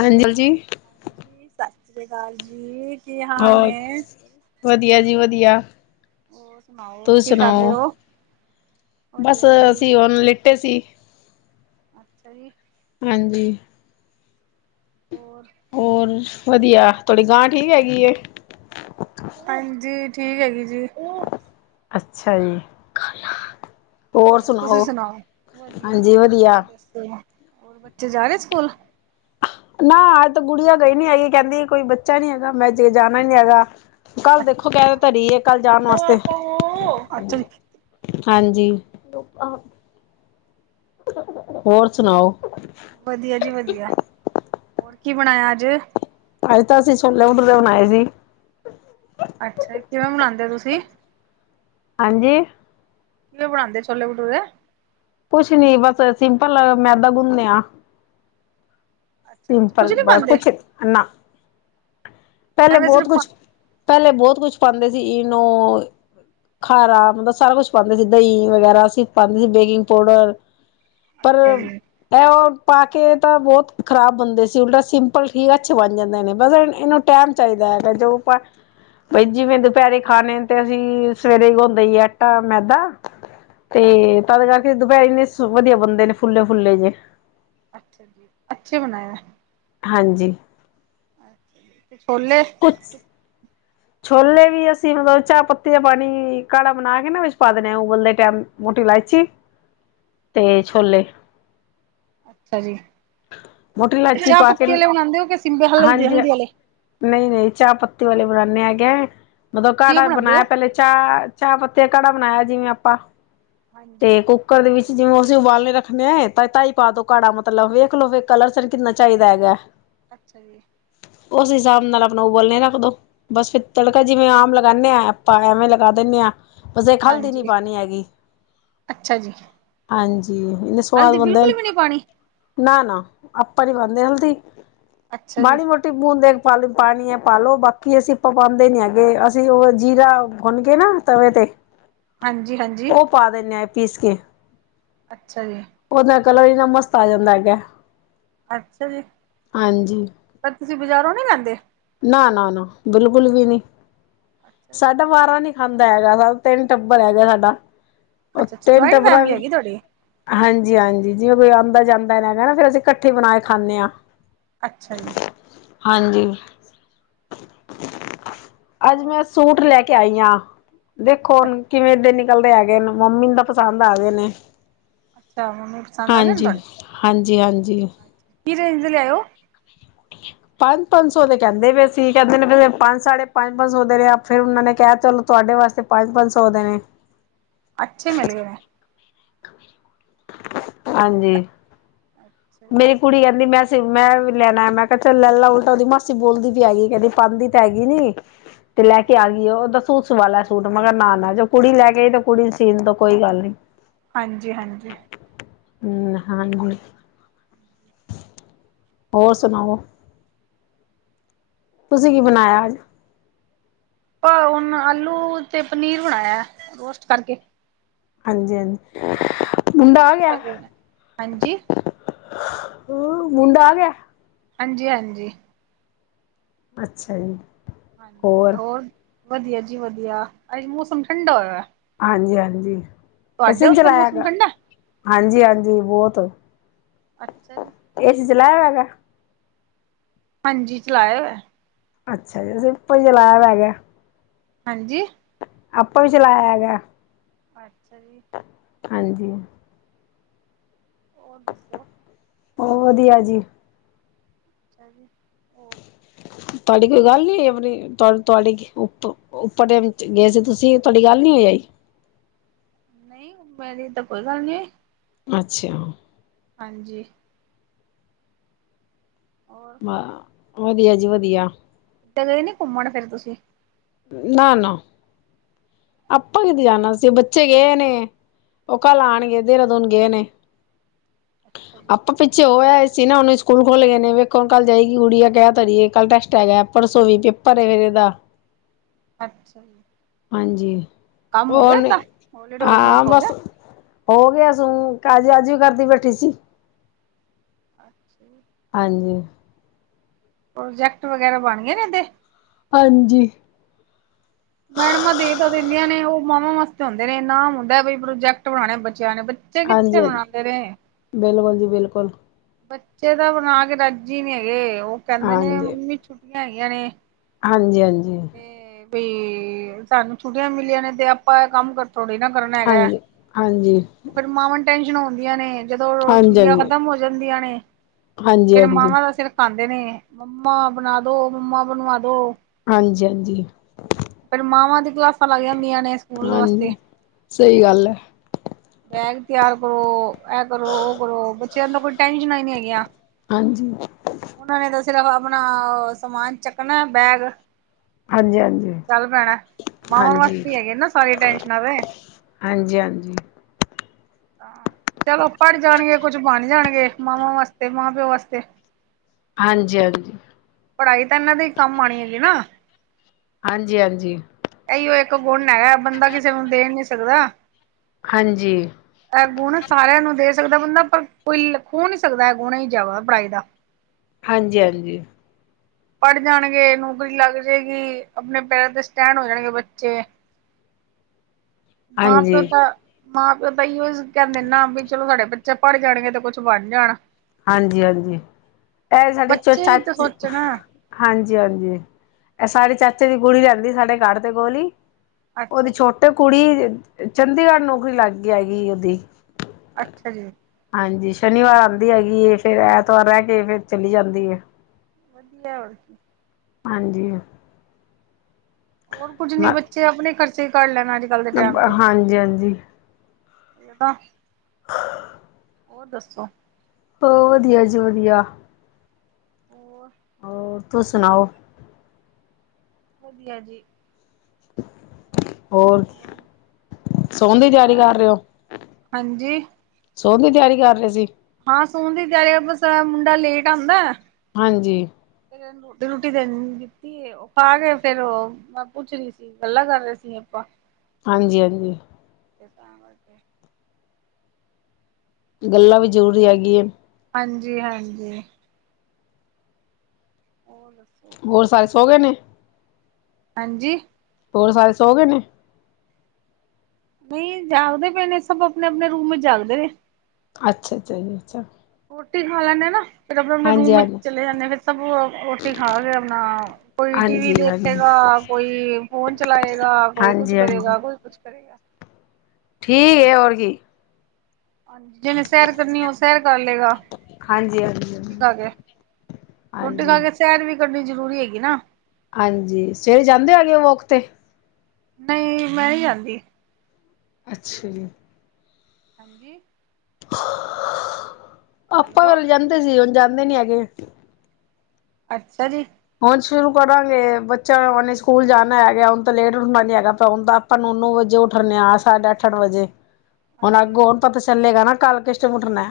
ਹਾਂਜੀ ਜੀ। ਹਾਂਜੀ ਸਤਿ ਸ੍ਰੀ ਅਕਾਲ ਜੀ। ਕੀ ਹਾਲ ਹੋਰ, ਨੇ ਵਧੀਆ ਜੀ, ਵਧੀਆ। ਹੋਰ ਸੁਣਾਓ ਤੂੰ ਕੀ ਕਰ ਰਹੇ ਸੁਣਾਓ? ਹੋ ਬਸ, ਵਧੀਆ ਜੀ ਅਸੀਂ ਉਹਨੂੰ ਲ ਤੇ ਸੀ। ਅੱਛਾ ਜੀ। ਹਾਂਜੀ। ਹੋਰ ਹੋਰ, ਵਧੀਆ, ਤੁਹਾਡੀ ਗਾਂ ਠੀਕ ਹੈਗੀ। ਹਾਂਜੀ। ਠੀਕ ਹੈਗੀ ਜੀ। ਅੱਛਾ ਜੀ। ਹੋਰ, ਤੁਸੀਂ ਸੁਣਾਓ, ਵਧੀਆ, ਹਾਂਜੀ ਵਧੀਆ ਹੋਰ ਦੱਸੋ ਹੋਰ ਬੱਚੇ ਜਾ ਰ ਸਕੂਲ? ਨਾ, ਅੱਜ ਤਾਂ ਗੁੜੀਆਂ ਗਈ ਨੀ ਹੈਗੀ ਕਹਿੰਦੀ ਕੋਈ ਬੱਚਾ ਨੀ ਹੈਗਾ, ਮੈਂ ਅਜੇ ਜਾਣਾ ਨੀ ਹੈਗਾ। ਕੱਲ ਦੇਖੋ ਕਹਿ ਅੱਛਾ ਧਰੀ ਹੈ ਕੱਲ ਜਾਣ ਵਾਸਤੇ। ਅੱਛਾ ਜੀ ਹਾਂਜੀ। ਹੋਰ ਸੁਣਾਓ? ਵਧੀਆ ਜੀ ਵਧੀਆ। ਹੋਰ ਕੀ ਬਣਾਇਆ ਅੱਜ? ਅੱਜ ਤਾਂ ਅਸੀਂ ਛੋਲੇ ਟ ਲਨ ਆਏ ਸੀ। ਅੱਛਾ। ਕਿਵੇਂ ਮਨਾਉਂਦੇ ਹੋ ਤੁਸੀਂ? ਹਾਂਜੀ। ਕਿਵੇ ਬਨਾਦੇ ਛੋਲੇ -ਭਠੁਰੇ। ਕੁਛ ਨੀ ਬਸ, ਸਿੰਪਲ ਮੈਦਾ ਗੁੰਨਨੇ ਆਂ। ਅੱਛਾ ਵਿੱਚ ਕੁੱਝ ਸਿੰਪਲ ਨੀ ਬ ਪਾਉਂਦੇ ਕੁਛ, ਨਾ, ਪਹਿਲੇ ਐਵੇਂ ਬਹੁਤ ਸਿਰਫ ਪਾ ਕੁਛ। ਪਹਿਲੇ ਬਹੁਤ ਕੁਛ ਪਾਉਂਦੇ ਸੀ ਇਨੋ ਖਾਰਾ ਮਤਲਬ ਸਾਰਾ ਕੁਛ ਪਾਂਦੇ ਸੀ, ਦਹੀਂ ਵਗੈਰਾ ਅਸੀਂ ਪਾਂਦੇ ਸੀ, ਬੇਕਿੰਗ ਪੋਡਰ। ਪਰ ਅੱਛਾ ਜੀ ਇਹ ਉਹ ਪਾ ਕੇ ਤਾਂ ਬਹੁਤ ਖ਼ਰਾਬ ਬੰਦੇ ਸੀ ਉਲਟਾ ਸਿੰਪਲ ਠੀਕ ਅੱਛੇ ਬਣ ਜਾਂਦੇ ਨੇ ਬਸ ਇਹਨੂੰ ਟਾਈਮ ਚਾਹੀਦਾ। ਹੈਗਾ ਜੋ ਆਪਾਂ ਬਾਈ ਜਿਵੇਂ ਦੁਪਹਿਰੇ ਖਾਣੇ ਤੇ ਅਸੀਂ ਸਵੇਰੇ ਗਉਂਦੇ ਈਏ ਆਟਾ- ਮੈਦਾ। ਤੇ ਹਾਂਜੀ ਤਦ ਕਰਕੇ ਦੁਪਹਿਰ ਇੰਨੇ ਵਧੀਆ ਬੰਦੇ ਨੇ ਫੁੱਲਲੇ ਫੁੱਲੇ ਜੇ। ਅੱਛਾ ਜੀ, ਅੱਛੇ ਬਣਾਏ ਹੈ। ਹਾਂਜੀ। ਅੱ ਛੋਲੇ। ਕੁਛ ਛੋਲੇ ਵੀ ਅਸੀਂ ਮਤਲਬ ਚਾਹ ਪੱਤੀ ਦਾ ਪਾਣੀ ਕਾੜਾ ਬਣਾ ਕੇ ਨਾ ਵਿੱਚ ਪਾ ਦੇਣੇ ਉਬਲਦੇ ਟਾਈਮ। ਮੋਟੀ ਇਲਾਇਚੀ। [unintelligible] ਤੇ ਜੀ ਛੋਲੇ। ਅੱਛਾ ਜੀ। ਮੋਟੀ ਇਲਾਇਚੀ ਪਾ ਕੇ ਚਾਹਪੱਤੀ ਵਾਲੇ ਬਣਾਉਂਦੇ ਹੋ, ਕੇ ਸਿੰਬੇ ਹਲ ਹਲਦੀ ਵਾਲੇ? ਨਹੀਂ-ਨਹੀਂ ਚਾਹ ਪੱਤੀ ਵਾਲੇ ਬਣਾਉਨੇ ਹੈਗੇ, ਮਤਲਬ ਕਿਵੇਂ ਕਾੜਾ ਵੀ ਬਣਾਉਂਦੇ ਬਣਾਇਆ ਹੋ ਪਹਿਲੇ ਚਾਹ-ਚਾਹ ਪੱਤੇ ਘੜਾ ਬਣਾਇਆ ਜਿਵੇਂ ਆਪਾਂ ਹਾਂਜੀ ਤੇ ਕੁ ਰ ਦੇ ਵਿੱਚ ਜਿਵੇਂ ਅਸੀਂ ਉਬਾਲਣੇ ਰੱਖਣੇ ਹਏ ਤਾਂ ਧਾਈ ਪਾ ਦੋ ਘਾੜਾ ਮਤਲਬ ਵੇਖ ਲੋਵੇ ਕਲਰ। ਕਿੰਨਾ ਚਾਹੀਦਾ ਹੈਗਾ? ਅੱਛਾ ਜੀ ਉਸ ਹਿਸਾਬ ਨਾਲ ਆਪਣਾ ਉਬਲਣੇ ਰੱਖ ਦਿਉ ਬਸ ਫਿਰ ਤੜਕਾ ਜਿਵੇਂ ਆਮ ਲਗਾਉਂਦੇ ਹਾਂ ਆਪਾਂ ਐਵੇਂ ਲਗਾ ਦਿੰਦੇ ਹਾਂ। ਬਸ ਇੱਕ ਹਲਦੀ ਨਹੀਂ ਹਾਂਜੀ ਪਾਣੀ ਹੈਗੀ। ਅੱਛਾ ਜੀ ਹਾਂਜੀ ਇਨੇ ਸਵਾਦ ਹਲਦੀ ਬਣਦੇ ਨੇ ਬਿਲਕੁਲ ਵੀ ਨਹੀਂ ਪਾਣੀ ਨਾ-ਨਾ ਆਪਾਂ ਨੀ ਬਣਦੇ ਹਲਦੀ ਅੱਛਾ ਜੀ ਮਾੜੀ ਮੋਟੀ ਬੂੰਦ ਪਾ ਪਾਣੀ ਪਾਲੋ ਬਾਕੀ ਅਸੀਂ ਪਾਉਦੇ ਨੀ ਹੈਗੇ ਅਸੀਂ ਉਹ ਜੀਰਾ ਗੁੰਨ ਗਏ ਨਾ ਤਵੇ ਤੇ ਹਾਂਜੀ-ਹਾਂਜੀ ਉਹ ਪਾ ਦਿੰਨੇ ਆ ਪੀਸ ਕੇ ਅੱਛਾ ਜੀ। ਉਹ ਦੇ ਨਾਲ ਕਲਰ ਐਨਾ ਮਸਤ ਆ ਜਾਂਦਾ ਹੈਗਾ। ਅੱਛਾ ਜੀ ਹਾਂਜੀ ਪਰ ਤੁਸੀਂ ਬਾਜ਼ਾਰੋਂ ਨਹੀਂ ਲੈਂਦੇ? ਨਾ, ਨਾ, ਨਾ ਬਿਲਕੁਲ ਵੀ ਨੀ ਅੱਛਾ ਜੀ ਸਾਡਾ ਬਾਰਾਂ ਨੀ। ਖਾਂਦਾ ਹੈਗਾ, ਸ ਤਿੰਨ ਟੱਬਰ ਹੈਗਾ ਸਾਡਾ, ਉਹ ਅੱਛਾ ਅੱਛਾ ਤਿੰਨ ਜੁਆਇੰਟ ਟੱਬਰਾਂ ਫੈਮਿਲੀ ਵੀ ਹੈਗੀ ਤੁਹਾਡੀ ਹਾਂਜੀ-ਹਾਂਜੀ ਜਿਵੇਂ ਕੋਈ ਆਉਂਦਾ ਜਾਂਦਾ ਨਾ ਫਿਰ ਅਸੀਂ ਇਕੱਠੇ ਬਣਾ ਕੇ ਖਾਂਦੇ ਹਾਂ। ਅੱਛਾ ਜੀ। ਹਾਂਜੀ। ਅੱਜ ਹੋਰ ਮੈਂ ਸੂਟ ਲੈ ਕੇ ਆਈ ਆ ਦੇਖੋ ਹੁਣ ਕਿਵੇਂ ਦਿਨ ਚੱਲਦੇ ਹੈਗੇਏ ਨੇ ਮੰਮੀ ਨੂੰ ਤਾਂ ਪਸੰਦ ਆ ਗਏ ਨੇ। ਅੱਛਾ ਮੰਮੀ ਪਸੰਦ ਆ ਗਏ ਨੇ ਹਾਂਜੀ, ਤੁਹਾਨੂੰ ਹਾਂਜੀ, ਹਾਂਜੀ। ਕੀ ਰੇਂਜ ਲਿਆਇਓ ਪੰਜ-ਪੰਜ ਸੌ ਦੇ ਕਹਿੰਦੇ ਵੀ ਅਸੀਂ ਕਹਿੰਦੇ ਨੇ, ਪੰਜ ਸਾਢੇ ਪੰਜ-ਪੰਜ ਸੌ ਦੇ ਨੇ ਫਿਰ ਉਹਨਾਂ ਨੇ ਕਿਹਾ ਚਲੋ ਤੁਹਾਡੇ ਵਾਸਤੇ ਪੰਜ-ਪੰਜ ਸੌ ਦੇ ਨੇ ਅੱਛੇ ਮਿਲ ਗਏ ਨੇ। ਹਾਂਜੀ ਅੱਛਾ [inaudible] ਜੀ, ਮੇਰੀ ਕੁੜੀ ਕਹਿੰਦੀ ਮੈਂ-ਮੈਂ ਵੀ ਲੈਣਾ ਮੈਂ ਕਿਹਾ ਚੱਲ ਲੈ ਲਾਂ ਉਲਟਾ ਉਹਦੀ ਮਾਸੀ ਬੋਲਦੀ ਵੀ ਹੈਗੀ ਕਦੀ ਪਾਂਦੀ ਤਾਂ ਹੈਗੀ ਨਹੀਂ। ਤੇ ਲੈ ਕੇ ਆ ਗਈ ਆ ਉਹ ਦੱਸੋ? ਸੂ ਸਵਾਲਾ ਸੂਟ ਮੈਂ ਕਿਹਾ ਨਾ-ਨਾ ਜੋ ਕੁੜੀ ਲੈ ਕੇਈ ਤੇ ਕੁੜੀ ਨੋ ਸੀਨ ਦੋ ਕੋਈ ਗੱਲ ਨੀ। ਹਾਂਜੀ-ਹਾਂਜੀ ਹੂੰ ਹਾਂ ਗ [unintelligible] ਹੋਰ ਸੁਣਾਓ? ਤੁਸੀਂ ਕੀ ਬਣਾਇਆ ਅੱਜ? ਪਰ ਹੁਣ ਆਲੂ ਤੇ ਪਨੀਰ ਬਣਾਇਆ ਰੋਸਟ ਕਰਕੇ। ਹਾਂਜੀ-ਹਾਂਜੀ। ਲ ਹਾਂਜੀ। ਹੂੰ ਮੁੰਡਾ ਗਿਆ। ਹਾਂਜੀ-ਹਾਂਜੀ, ਅੱਛਾ ਜੀ। ਹਾਂਜੀ ਹੋਰ ਵਧੀਆ ਜੀ ਵਧੀਆ ਅੱਜ ਮੌਸਮ ਠੰਡਾ ਹੋਇਆ। ਹਾਂਜੀ-ਹਾਂਜੀ, ਇਸ ਤੁਹਾਡੇ ਨੂੰ ਉੱਥੇ ਚਲਾਇਆ ਮੌਸਮ ਹੈਗਾ ਠੰਡਾ ਹਾਂਜੀ-ਹਾਂਜੀ ਬਹੁਤ ਅੱਛਾ ਜੀ। ਏਸੀ ਚਲਾਇਆ ਆਗਾ। ਹਾਂਜੀ, ਚਲਾਈਆ ਹੋਈਆ, ਅੱਛਾ ਜੀ, ਅਸੀਂ [unintelligible] ਗਿਆ। ਹਾਂਜੀ, ਆਪਾਂ ਵੀ ਚਲਾਇਆ ਹੈਗਾ [unintelligible] ਹਾਂਜੀ, ਹੋਰ ਦੱਸੋ? ਹੋਰ ਵਧੀਆ ਜੀ, [unintelligible] ਤੁਹਾਡੀ ਕੋਈ ਗੱਲ ਆਪਣੀ ਤੁਹਾਡੀ ਕੀ ਉੱਪ ਉੱਪਰ ਟਾਈਮ ਗਏ ਸੀ, ਤੁਸੀਂ ਤੁਹਾਡੀ ਗੱਲ ਨੀ ਹੋਈ। ਨਹੀਂ ਐਵੇ ਦੀ ਤਾਂ ਕੋਈ ਗੱਲ ਨੀ। ਅੱਛਾ, ਹਾਂਜੀ, ਹੋਰ ਵਧੀਆ ਜੀ ਵਧੀਆ, ਕਿਤੇ ਗਏ ਨੀ ਘੁੰਮਣ ਫੇਰ ਤੁਸੀਂ? ਨਾ-ਨਾ ਆਪਾਂ ਅੱਛਾ ਜੀ ਕਿਤੇ ਜਾਣਾ ਸੀ ਬੱਚੇ ਗਏ ਨੇ ਉਹ ਕੱਲ ਅੱਛਾ ਜੀ ਆਣਗੇ ਦੇਹਰਾਦੂਨ ਗਏ ਨੇ, ਅੱਛਾ ਜੀ ਆਪ ਪਿੱਛੇ ਹੋਇਆ ਸੀ ਨਾ ਉਹਨੂੰ ਸਕੂਲ ਖੁੱਲ ਗਏ ਨੇ, ਵੇਖੋ ਕੱਲ ਜਾਏਗੀ, ਗੁੜੀਆ ਕਿਹ ਤਾ ਰਹੀ ਏ ਕੱਲ੍ਹ ਟੈਸਟ ਹੈ ਗਾ, ਪਰਸੋਂ ਵੀ ਪੇ ਭਰੇ ਫੇਰੇ ਦਾ, ਅੱਛਾ ਜੀ। ਹਾਂਜੀ, ਕੰਮ ਹੋ ਗਿਆ ਉਹਨੀ ਏਦਾਂ ਹੋਲੀਡੇ ਹਾਂ ਹੋਮਵਰਕ ਹੋ ਬਸ ਗਿਆ ਹੋ ਗਿਆ ਸੂੰ ਕਾਜ ਅੱਜ ਵੀ ਕਰਦੀ ਬੈਠੀ ਸੀ। ਅੱਛਾ ਜੀ, ਹਾਂਜੀ, ਪ੍ਰੋਜੈਕਟ ਵਗੈਰਾ ਬਣ ਗਏ ਨੇ ਇਹਦੇ? ਹਾਂਜੀ, ਮੈਡਮਾਂ ਦੇ ਤਾਂ ਦਿੰਦੀਆਂ, ਨੇ ਉਹ ਮਾਵਾਂ ਵਾਸਤੇ ਹੁੰਦੇ ਨੇ ਨਾਮ ਹੁੰਦੇ ਨੇ ਪ੍ਰੋਜੈਕਟ ਬਣਾਣੇ ਬੱਚਿਆਂ ਨੇ ਬੱਚੇ ਹਾਂਜੀ ਕਿੱਥੇ ਹਾਂਜੀ ਬਣਾਦੇ ਨੇ, ਬਿਲਕੁਲ ਜੀ ਬਿਲਕੁਲ, ਬੱਚੇ ਤਾਂ ਬਣਾ ਕੇ ਰੱਜੀ ਹੀ ਨਹੀਂ ਹੈਗੇ, ਉਹ ਕਹਿੰਦੇ ਨੇ ਮੰਮੀ ਛੁੱਟੀਆਂ ਹੈਗੀਆਂ ਨੇ, ਹਾਂਜੀ-ਹਾਂਜੀ, ਬਈ ਸਾਨੂੰ ਛੁੱਟੀਆਂ ਮਿਲੀਆਂ ਨੇ ਤੇ ਆਪਾਂ ਇਹ ਕੰਮ ਕਰ ਥੋੜੇ ਨਾ, ਕਰਨ ਹੈਗਾ, ਹਾਂਜੀ ਹਾਂਜੀ ਉਹ ਫੇਰ ਮਾਵਾਂ ਟੈਨਸ਼ਨ ਆਦੀਆਂ, ਨੇ ਜਦੋਂ ਹਾਂਜੀ ਛੁੱਟੀਆਂ ਹਾਂਜੀ ਹਾਂਜੀ ਖ਼ਤਮ ਹੋ, ਜਾਂਦੀਆਂ ਨੇ ਫਿਰ ਹਾਂਜੀ ਮਾਵਾਂ ਦਾ ਸਿਰ ਖਾਂਦੇ ਨੇ ਮੰਮਾ ਬਣਾ ਦੋ ਮੰਮਾ ਬਣਵਾ ਦੋ, ਹਾਂਜੀ-ਹਾਂਜੀ, ਫਿਰ ਮਾਵਾਂ ਦੀ ਕਲਾਸਾਂ ਲੱਗ ਜਾਂਦੀਆਂ ਨੇ, ਸਕੂਲ ਵਾਸਤੇ ਹਾਂਜੀ, ਸਹੀ ਗੱਲ ਹੈ। ਬੈਗ ਤਿਆਰ ਕਰੋ, ਇਹ ਕਰੋ ਉਹ ਕਰੋ, ਬੱਚਿਆਂ ਦਾ ਕੋਈ ਟੈਨਸ਼ਨਾਂ ਹੀ ਨਹੀਂ ਹੈਗੀਆਂ। ਹਾਂਜੀ, ਉਹਨਾਂ ਨੇ ਤਾਂ ਸਿਰਫ਼ ਆਪਣਾ ਸਮਾਨ ਚੱਕਣਾ ਬੈਗ, ਹਾਂਜੀ ਹਾਂਜੀ ਚੱਲ ਪੈਣਾ ਮਾਵਾਂ ਵਾਸਤੇ ਹੀ ਹੈਗਿਆ ਨਾ ਸਾਰੀਆਂ ਟੈਨਸ਼ਨਾਂ ਤੇ, ਹਾਂਜੀ-ਹਾਂਜੀ, ਚਲੋ ਪੜ ਜਾਣਗੇ, ਕੁਛ ਬਣ ਜਾਣਗੇ। ਮਾਵਾਂ ਵਾਸਤੇ ਮਾਂ ਪਿਓ ਵਾਸਤੇ ਹਾਂਜੀ, ਹਾਂਜੀ। ਪੜ੍ਹਾਈ ਤਾਂ ਇਹਨਾਂ ਦੇ ਕੰਮ ਆਉਣੀ ਹੈਗੀ ਨਾਂ। ਹਾਂਜੀ, ਹਾਂਜੀ। ਇਹੀਓ ਇੱਕ ਗੁਣ ਹੈਗਾ, ਬੰਦਾ ਕਿਸੇ ਨੂੰ ਦੇ ਨੀਂ ਸਕਦਾ। ਹਾਂਜੀ। ਇਹ ਗੁਣ ਸਾਰਿਆਂ ਨੂੰ ਦੇ ਸਕਦਾ ਬੰਦਾ, ਪਰ ਕੋਈ ਖੋ ਨਹੀਂ ਸਕਦਾ। ਇਹ ਗੁਣ ਜੋ ਹੈਗਾ ਪੜ੍ਹਾਈ ਦਾ। ਹਾਂਜੀ, ਹਾਂਜੀ। ਪੜ੍ਹ ਜਾਣਗੇ, ਨੌਕਰੀ ਲੱਗ ਜਾਏਗੀ, ਆਪਣੇ ਪੈਰਾਂ ਤੇ ਸਟੈਂਡ ਹੋ ਜਾਣਗੇ ਬੱਚੇ। [inaudible] ਮਾਂ ਹਾਂਜੀ ਪਿਓ ਤਾਂ ਮਾਂ ਪਿਓ ਤਾਂ ਇਔ ਕਹਿੰਦੇ ਨੇਂ ਨਾਂ ਵੀ ਚਲੋ, ਸਾਡੇ ਬੱਚੇ ਪੜ ਜਾਣਗੇ ਤੇ ਕੁਛ ਬਣ ਜਾਣ। ਹਾਂਜੀ, ਹਾਂਜੀ। ਇਹ ਸਾਡੀ ਚ ਬੱਚੇ ਵੀ ਤਾਂ ਚਾਚੀ ਸੋਚਣ [unintelligible] ਹਾਂਜੀ ਹਾਂਜੀ, ਇਹ ਸਾਡੇ ਚਾਚੇ ਦੀ ਗੁੜੀ ਲੈਂਦੀ ਸਾਡੇ ਗੜ ਤੇ ਗੋਲੀ ਅੱਛਾ ਉਹਦੀ ਜੀ ਛੋਟੀ ਤੇ ਕੁੜੀ ਚੰਡੀਗੜ੍ਹ ਨੌਕਰੀ ਲੱਗ ਗੀ ਹੇਗੀ ਉਹਦੀ। ਅੱਛਾ ਜੀ। ਹਾਂਜੀ, ਸ਼ਨੀਵਾਰ ਆਂਦੀ ਹੈਗੀ ਐ, ਫੇਰ ਐਤਵਾਰ ਰਹਿ ਕੇ ਫੇਰ ਚਲੀ ਜਾਂਦੀ ਐ। ਵਧੀਆ ਹੋਰ ਹਾਂਜੀ। ਹੋਰ ਕੁੱਝ ਨੀਂ ਬੱਚੇ ਆਪਣੇ ਖਰਚੇ ਹੀ ਕਢੱ ਲੈਣ ਅੱਜ-ਕੱਲ ਦੇ ਟਾਈਮ ਤੇ ਹਾਂਜੀ ਹਾਂਜੀ ਜਗਹਾ ਹੋਰ ਦੱਸੋ। ਓ ਵਧੀਆ ਜੀ, ਵਧੀਆ। ਹੋਰ ਹੋਰ ਤੁਸੀਂ ਸੁਣਾਓ। ਵਧੀਆ ਜੀ। [unintelligible] ਹੋਰ, ਸੋਣ ਦੀ ਤਿਆਰੀ ਬਸ ਕਰ ਰਹੇ ਔ। ਹਾਂਜੀ ਸੋਨ ਦੀ ਤਿਆਰੀ ਕਰ ਰਹੇ ਸੀ। ਹਾਂ, ਸੋਣ ਦੀ ਤਿਆਰੀ ਬਸ, ਮੁੰਡਾ ਲੇਟ ਆਂਦਾ ਹਾਂਜੀ। ਤੇ ਰੁਟੀ ਦੇਣ ਨ [unintelligible] ਖਾ ਕੇ ਫੇਰ ਉਹ, ਮੈਂ ਪੁੱਛ ਰਹੀ ਸੀ। ਗੱਲਾਂ ਕਰ ਰਹੇ ਸੀ ਆਪਾਂ। ਹਾਂਜੀ, ਹਾਂਜੀ। ਤੇ ਤਾਂ ਕਰਕੇ। ਗੱਲਾਂ ਵੀ ਜ਼ਰੂਰੀ ਹੈਗੀ ਹੈ। ਹਾਂਜੀ ਹਾਂਜੀ। ਹੋਰ ਦੱਸੋ। ਹੋਰ ਸਾਰੇ ਸੋ ਗਏ ਨੇਂ। ਹਾਂਜੀ ਹੋਰ ਸਾਰੇ ਸੋ ਗਏ ਨੇਂ ਨਈਂ ਜਾਗਦੇ ਪਏ ਣੇ, ਸਭ ਆਪਣੇ-ਆਪਣੇ ਰੂਮ ਵਿੱਚ ਜਾਗਦੇ ਨੇਂ। ਅੱਛਾ ਜੀ [unintelligible] ਰੋਟੀ ਖਾ ਲੈਂਣੇ ਆ ਨਾਂ ਫਿਰ ਆਪਣੇ-ਆਪਣੇ ਹਾਂਜੀ ਰੂਮ ਵਿੱਚ ਹਾਂਜੀ। ਚਲੇ ਜਾਂਣੇ। ਫਿਰ ਸਭ ਰੋਟੀ ਖਾ ਕੇ ਆਪਣਾ ਕੋਈ ਟੀ ਵੀ ਹਾਂਜੀ ਹਾਂਜੀ ਦੇਖੇਗਾ ਕੋਈ ਫੋਨ ਚਲਾਏਗਾ, ਕੋਈ ਕੁਛ ਹਾਂਜੀ ਹਾਂਜੀ ਕਰੇਗਾ, ਕੋਈ ਕੁਛ ਕਰੇਗਾ। ਠੀਕ ਐ, ਹੋਰ ਕੀ ਹਾਂਜੀ, ਜਿਹਨੇ ਸੈਰ ਕਰਨੀ, ਉਹ ਸੈਰ ਕਰ ਲਏਗਾ। ਹਾਂਜੀ ਹਾਂਜੀ ਰੋਟੀ ਹਾਂਜੀ। ਖਾ ਕੇ, ਰੋਟੀ ਖਾ ਹਾਂਜੀ ਕੇ ਸੈਰ ਵੀ ਕਰਨੀ ਜ਼ਰੂਰੀ ਹੈਗੀ ਨਾਂ। ਹਾਂਜੀ, ਸਵੇਰੇ ਜਾਂਦੇ ਹੈਗੇ ਵੋਕ ਤੇ। ਨਈਂ, ਮੈਂ ਨਈਂ ਜਾਂਦੀ। ਅੱਛਾ ਜੀ। ਹਾਂਜੀ। ਆਪਾਂ ਹੈਲੋ, ਵਲੇ ਜਾਂਦੇ ਸੀ, ਹੁਣ ਜਾਂਦੇ ਨੀਂ ਹੈਗੇ ਅੱਛਾ ਜੀ। ਹੁਨ ਸ਼ੁਰੂ ਕਰਾਂਗੇ, ਬੱਚਾ ਉਹਨੇ ਸਕੂਲ ਜਾਨਾ ਹੈਗਾ। ਹੁਨ ਤਾਂ ਲੇਟ ਉਠਨਾ ਨੀ ਹੈਗਾ, ਹੁਨ ਤਾਂ ਆਪਾਂ ਨੋ-ਨੋ ਵਜੇ ਉੱਠ ਨੇਂ ਆਂ ਸਤ ਸਤ, ਅੱਠ-ਅੱਠ ਵਜੇ [inaudible] ਹੁਣ ਅੱਗੋ ਜੀ। ਹੁਣ ਪਤਾ ਚੱਲੇਗਾ ਨਾਂ, ਕੱਲ ਕਿਸ਼ਟ ਮੁੱਟਨਾ।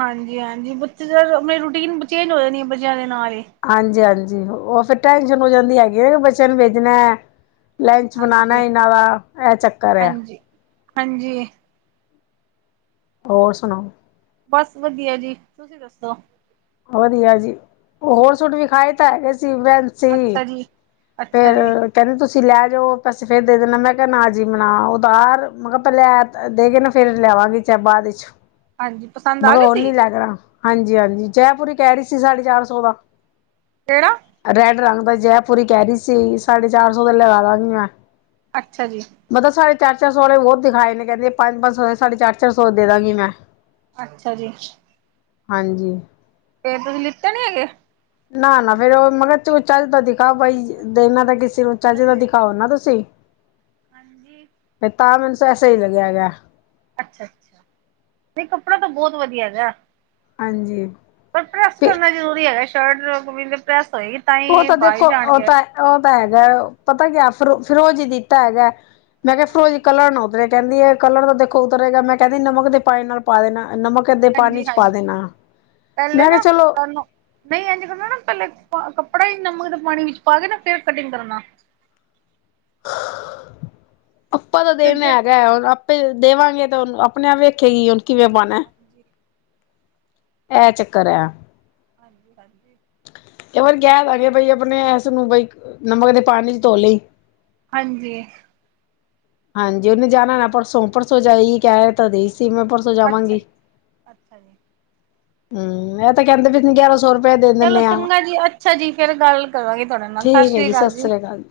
ਹਾਂਜੀ-ਹਾਂਜੀ, ਬੱਚੇ [unintelligible] ਮੇਰੀ ਰੂਟੀਨ ਚੇਂਜ ਹੋ ਜਾਣੀ ਬੱਚੇਆਂ ਦੇ ਨਾਲ ਈ। ਹਾਂਜੀ-ਹਾਂਜੀ, ਓ ਫੇਰ ਟੈਂਸ਼ਨ ਹੋ ਜਾਂਦੀ ਹੈਗੀ ਐ ਬੱਚੇਆਂ ਨੂੰ ਭੇਜਨਾ। ਲੰਚ ਬਨਾਨਾ ਹਾਂਜੀ ਇਨਾਂ ਦਾ, ਐ ਚੱਕਰ ਐ। ਹਾਂਜੀ ਹਾਂਜੀ। ਹੋਰ ਸੁਣਾਓ। ਬਾਸ ਵਦੀਆ ਜੀ, ਤੁਸੀ ਦੱਸੋ? ਵਦੀਆ ਜੀ, ਓ ਹੋਰ ਸੂਟ ਵੀਖਾਏ ਤਾ ਹੈਗੇ ਸੀ ਵੈ ਸੀ, ਅੱਛਾ ਜੀ ਅੱਛਾ ਫਿਰ ਜੀ ਕਹਿੰਦੇ ਤੁਸੀਂ ਲੈ ਜਾਓ ਪੈਸੇ, ਫਿਰ ਦੇ ਦੇਣਾ ਮੈਂ ਨਾ ਜੀ ਮਨਾ ਹਾਂਜੀ ਉਦਾਰ। ਮੈਂ ਕਿਹਾ ਲੈ ਦੇ ਕੇ ਨਾ ਫਿਰ ਲਿਆਵਾਂਗੀ। ਚ ਬਾਅਦ ਵਿੱਚ ਚ ਹਾਂਜੀ ਪਸੰਦ ਆ ਗਏ ਸੀ [inaudible] ਹਾਂਜੀ-ਹਾਂਜੀ, ਜੈਪੁਰੀ ਕੈ ਰੀ ਸੀ ਸਾਡੇ ਚਾਰ ਸੋ ਦਾ। ਕੇੜਾ? ਰੈਡ ਰੰਗ ਦਾ ਜੈਪੂਰੀ ਕੈ ਰੀ ਸੀ, ਸਾਢੇ ਚਾਰ ਸੌ ਦਾ ਲੇਆ ਦਾਂਗੀ ਮੈਂ। ਅੱਛਾ ਜੀ। ਮਤਲਬ ਸਾਡੇ ਚਾਰ-ਚਾਰ ਸੋ ਵਾਲੇ ਬੋਤ ਦਿਖਾਏ ਨੇ, ਕੈਂਦੀ ਪਾੰਜ-ਪਾੰਜ ਸੋ ਸਾਡੇ ਚਾਰ-ਚਾਰ ਸੋ ਦੇ ਦਾਂਗੀ ਮੈਂ। ਅੱਛਾ ਜੀ। ਹਾਂਜੀ। ਫੇਰ ਤੁਸੀਂ ਲਿੱਤੇ ਨੀ ਹੈਗੇ। ਨਾ, ਨਾ ਫੇਰ ਓ ਮਗਰ ਚ ਚੱਲ ਤਾਂ ਦਿਖਾ ਬਈ ਦੇਨਾ ਤਾਂ ਕਿਸੇ ਨੂੰ ਅੱਛਾ ਚੱਜ ਨਾ ਜੀ ਦਿਖਾਓ ਤੁਸੀਂ। ਹਾਂਜੀ। ਤਾਂ ਮੈਨੂੰ [unintelligible] ਅੱਛਾ-ਅੱਛਾ, ਨੀ ਕੱਪੜਾ ਤਾਂ ਬੋਤ ਵਦੀਆ ਹੈਗਾ ਹਾਂਜੀ। ਪਰ ਪ੍ਰੈੱਸ ਫ ਕਰਨਾ ਜ਼ਰੂਰੀ ਹੈਗਾ, ਸ਼ਰਟ ਪ੍ਰੈੱਸ ਹੋਏਗੀ। ਓ ਹੀ ਤਾਂ ਬਾਹਰ ਦੇਖੋ ਓ ਜਾਣਗੇ ਤਾਂ ਐ ਤਾਂ ਹੈਗੈ, ਪਤਾ ਕੇਆ ਫੇਰ ਫਿਰੋਜੀ ਦਿੱਤਾ ਹੈਗੈ। ਮੈਂ ਕੇਆ ਫਿਰੋਜੀ ਹਾਂਜੀ ਕਲਰ ਨੂੰ ਉਤਰੇ, ਕੈਂਦੀ ਐ ਕਲਰ ਤਾਂ ਦੇਖੋ ਉਤਰੇਗਾ ਮੈਂ ਕੈਂਦੀ ਨਮਕ ਦੇ ਪਾਣੀ ਨਾਲ ਪਾ ਦੇਨਾ ਏ ਨਮਕ ਦੇ ਪਾਨੀ ਹਾਂਜੀ ਚ ਪਾ ਹਾਂਜੀ ਦੇਨਾ, ਮੈਂ ਕੇਆ ਚਲੋ ਨਈ ਏਂਜ ਕਰਨਾ ਨਾ ਪੈਲੇ ਪਾ, ਕੱਪੜਾ ਈ ਨਮਕ ਦੇ ਪਾਣੀ ਵਿੱਚ ਪਾ ਕੇ ਨਾ ਫੇਰ ਕਟਿੰਗ ਕਰਨਾ। ਆਪਾਂ ਤਾਂ ਫਿਰ ਦਿਨਾਂ ਹੈਗਾ ਹੁਣ ਓਈ ਦੇਵਾਂਗੇ ਤੇ ਹੁਨ, ਅਪਨੇ ਆਪ ਵੇਖੇਗੀ ਹੁਨ ਕਿਵੇਂ ਪਾਨੈ ਹਾਂਜੀ, ਹਾਂਜੀ। ਐ ਚੱਕਰ ਐ। ਹਾਂਜੀ-ਹਾਂਜੀ। ਇਹ ਵਾਰੀ ਕਹਿ ਦਾਂਗੇ ਬਈ, ਆਪਣੇ ਇਸਨੂੰ ਬਈ ਨਮਕ ਦੇ ਪਾਣੀ ਚ ਤੋ ਲਈ। ਹਾਂਜੀ। ਹਾਂਜੀ, ਓਨੇ ਜਾਨਾ ਐ, ਅੱਛਾ। ਪਰਸੋ-ਪਰਸੋ ਜਾਈ ਕੈ ਤਾਂ ਰੀ ਸੀ ਮੈਂ ਪਰ ਅੱਛਾ ਜਾਵਾਂਗੀ, ਜੀ। ਅੱਛਾ ਜੀ। ਹੂੰ ਐ ਤਾਂ ਕੈਂਦੇ ਪਏ ਤੂ ਗੇਆਰਾਂ ਸੋ ਰ ਚਲੋ ਚੰਗਾ ਜੀ ਅੱਛਾ ਜੀ, ਫੇਰ ਗਾੱਲ ਕਰਾਂਗੇ ਤੁਹਾਡੇ ਨਾਲ ਸਾਸ ਠੀਕ ਹੈ ਸ੍ਰੀਆ ਕਾਲ ਸਤਿ ਜੀ। ਸ੍ਰੀ ਅਕਾਲ।